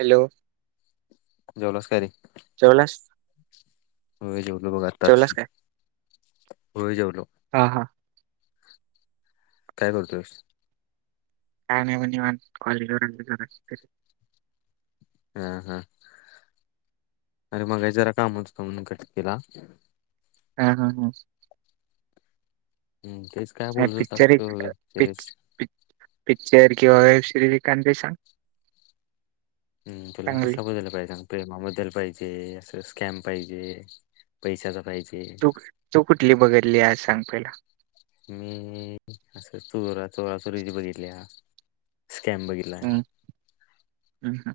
Hello! जेवलास का रे? जेवलास? होय जेवलो बघ आत्ताच, जेवलास काय होय जेवलो. हा हा. काय करतोयस? का नाही मी निवांत कॉलेज वर्ण घरी. हा हा, अरे मगाशी जरा कामात होतो म्हणून कट केला. हा हा हा. हम्म तेच काय बोलत असत सरेस. पिच्चर किंवा वेब सिरिज एकदा सांग. हम तुला चांगली कसं बदलला पाहिेजे सां. प्रेमाबद्दल पाहिजे, असं स्कॅम पाहिजे, पैशाचा पाहिजे. तू, तू कुठली बघितली आहे सांग पहिले. मी असं चोरा-चोरा-चोरीची बघितली स्कॅम बघितला आहे. हम ह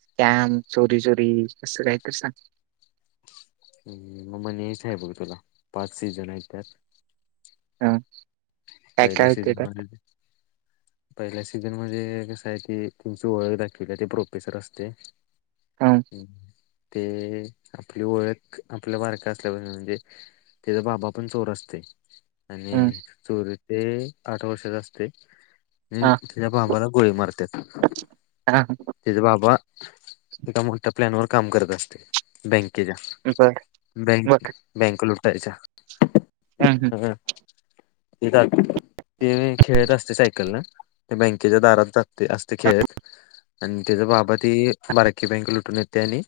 स्कॅम, चोरी-चोरी असं काय तर सांग. ह मग हेच आहे बघ तुला पाच सीझन आहे त्यात. हा. पहिल्या सीझनमध्ये [inaudible] पहिल्या सीझन मध्ये कस आहे ते तुची ओळख दाखवली ते प्रोफेसर असते. हं ते आपली ओळख आपल्या वारका असल्यापासून म्हणजे त्याचा बाबा पण चोर असते हं आणि चोर ते आठ वर्षांचा असते हम् हा तिच्या बाबाला गोळी मारत्यात. हा [inaudible] तेचा बाबा एका मोठ्या प्लॅन वर काम करत असते. बँकेच्या, बर बक बर बँक लुटायच्या. हम हम. ते काय, ते खेळत असते सायकलला ते बँकेच्या दारात जात. ते असते खेळत आणि त्याचा बाबा ती ही बारकी बँक लुटून येते आणि.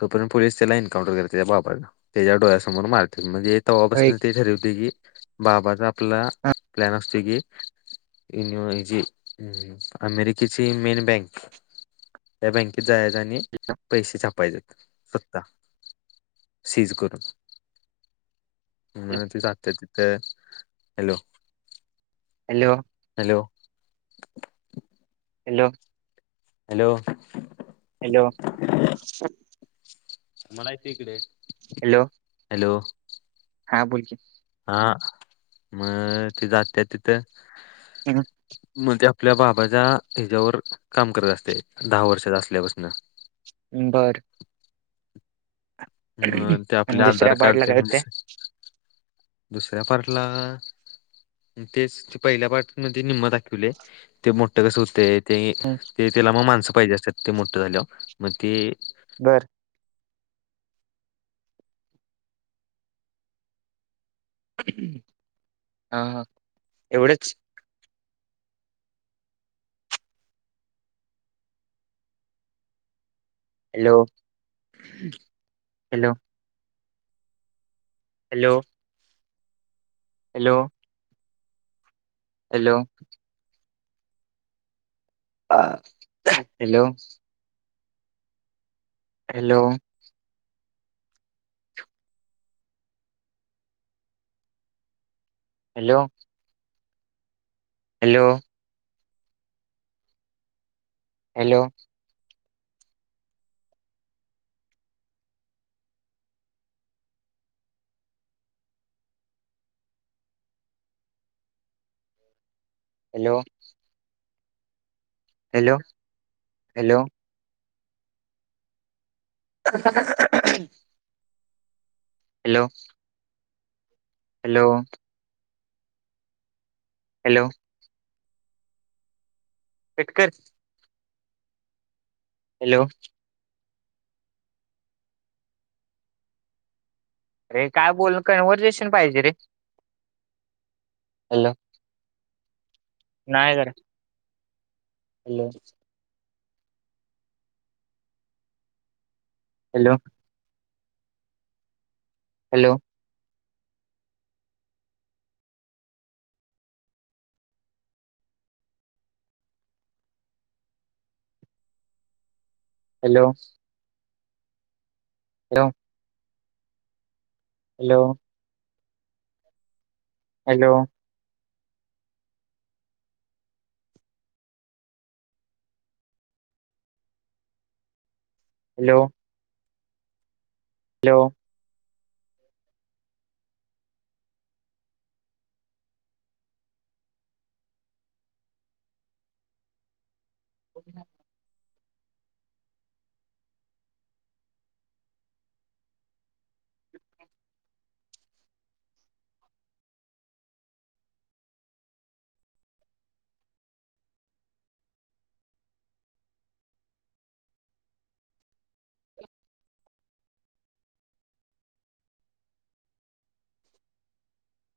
तोपर्यंत पोलीस त्याला एन्उटर करते त्या बाबला त्याच्या डोळ्यासमोर मारते म्हणजे. तवा्हा होय बसून की ते ठरवते की बाबाचा आपला हं प्लॅन असतो की. जे अमेरिकेची मेन बँक. या बँकेत जाय आणि पैसे छप. उपाय सकता सीज करून. म्ह त जातते तिथे hello. Hello. Hello. Hello. Hello. Hello. मला यती इकडे. हॅलो. हॅलो. हा बोलकी. हा मग ते जात तिथं. ह. म्हणजे आपल्या बाबाच्या ह्याच्यावर काम करत असते दहा वर्षाचा असल्यापासून बरं. म ते आपले आणि आधार दुसऱ्या पार्टला कार्डचे काय होतंय म्हणजे. दुसऱ्या पारटला. तेच ते पहिल्या पठमध्येध्ये निम्म दाखवले ते मोठं कसं होते. ते ते त्याला मग माणसं पाहिजे असत ते मोठं झाल्या मग ते. बरं. हा ह एवढंच. Hello hello. Hello. Hello. Hello. अ hello. Hello. Hello. Hello. Hello. Hello. Hello hello. ह. हॅलो हॅलो हॅलो कट कर हॅलो. अरे काय बोल कन्वर्सेेशन पाहिजे रे हॅलो. नाही जर. हॅलो. हॅलो. हॅलो. हॅलो ह हॅलो हॅलो हॅलो हॅलो हो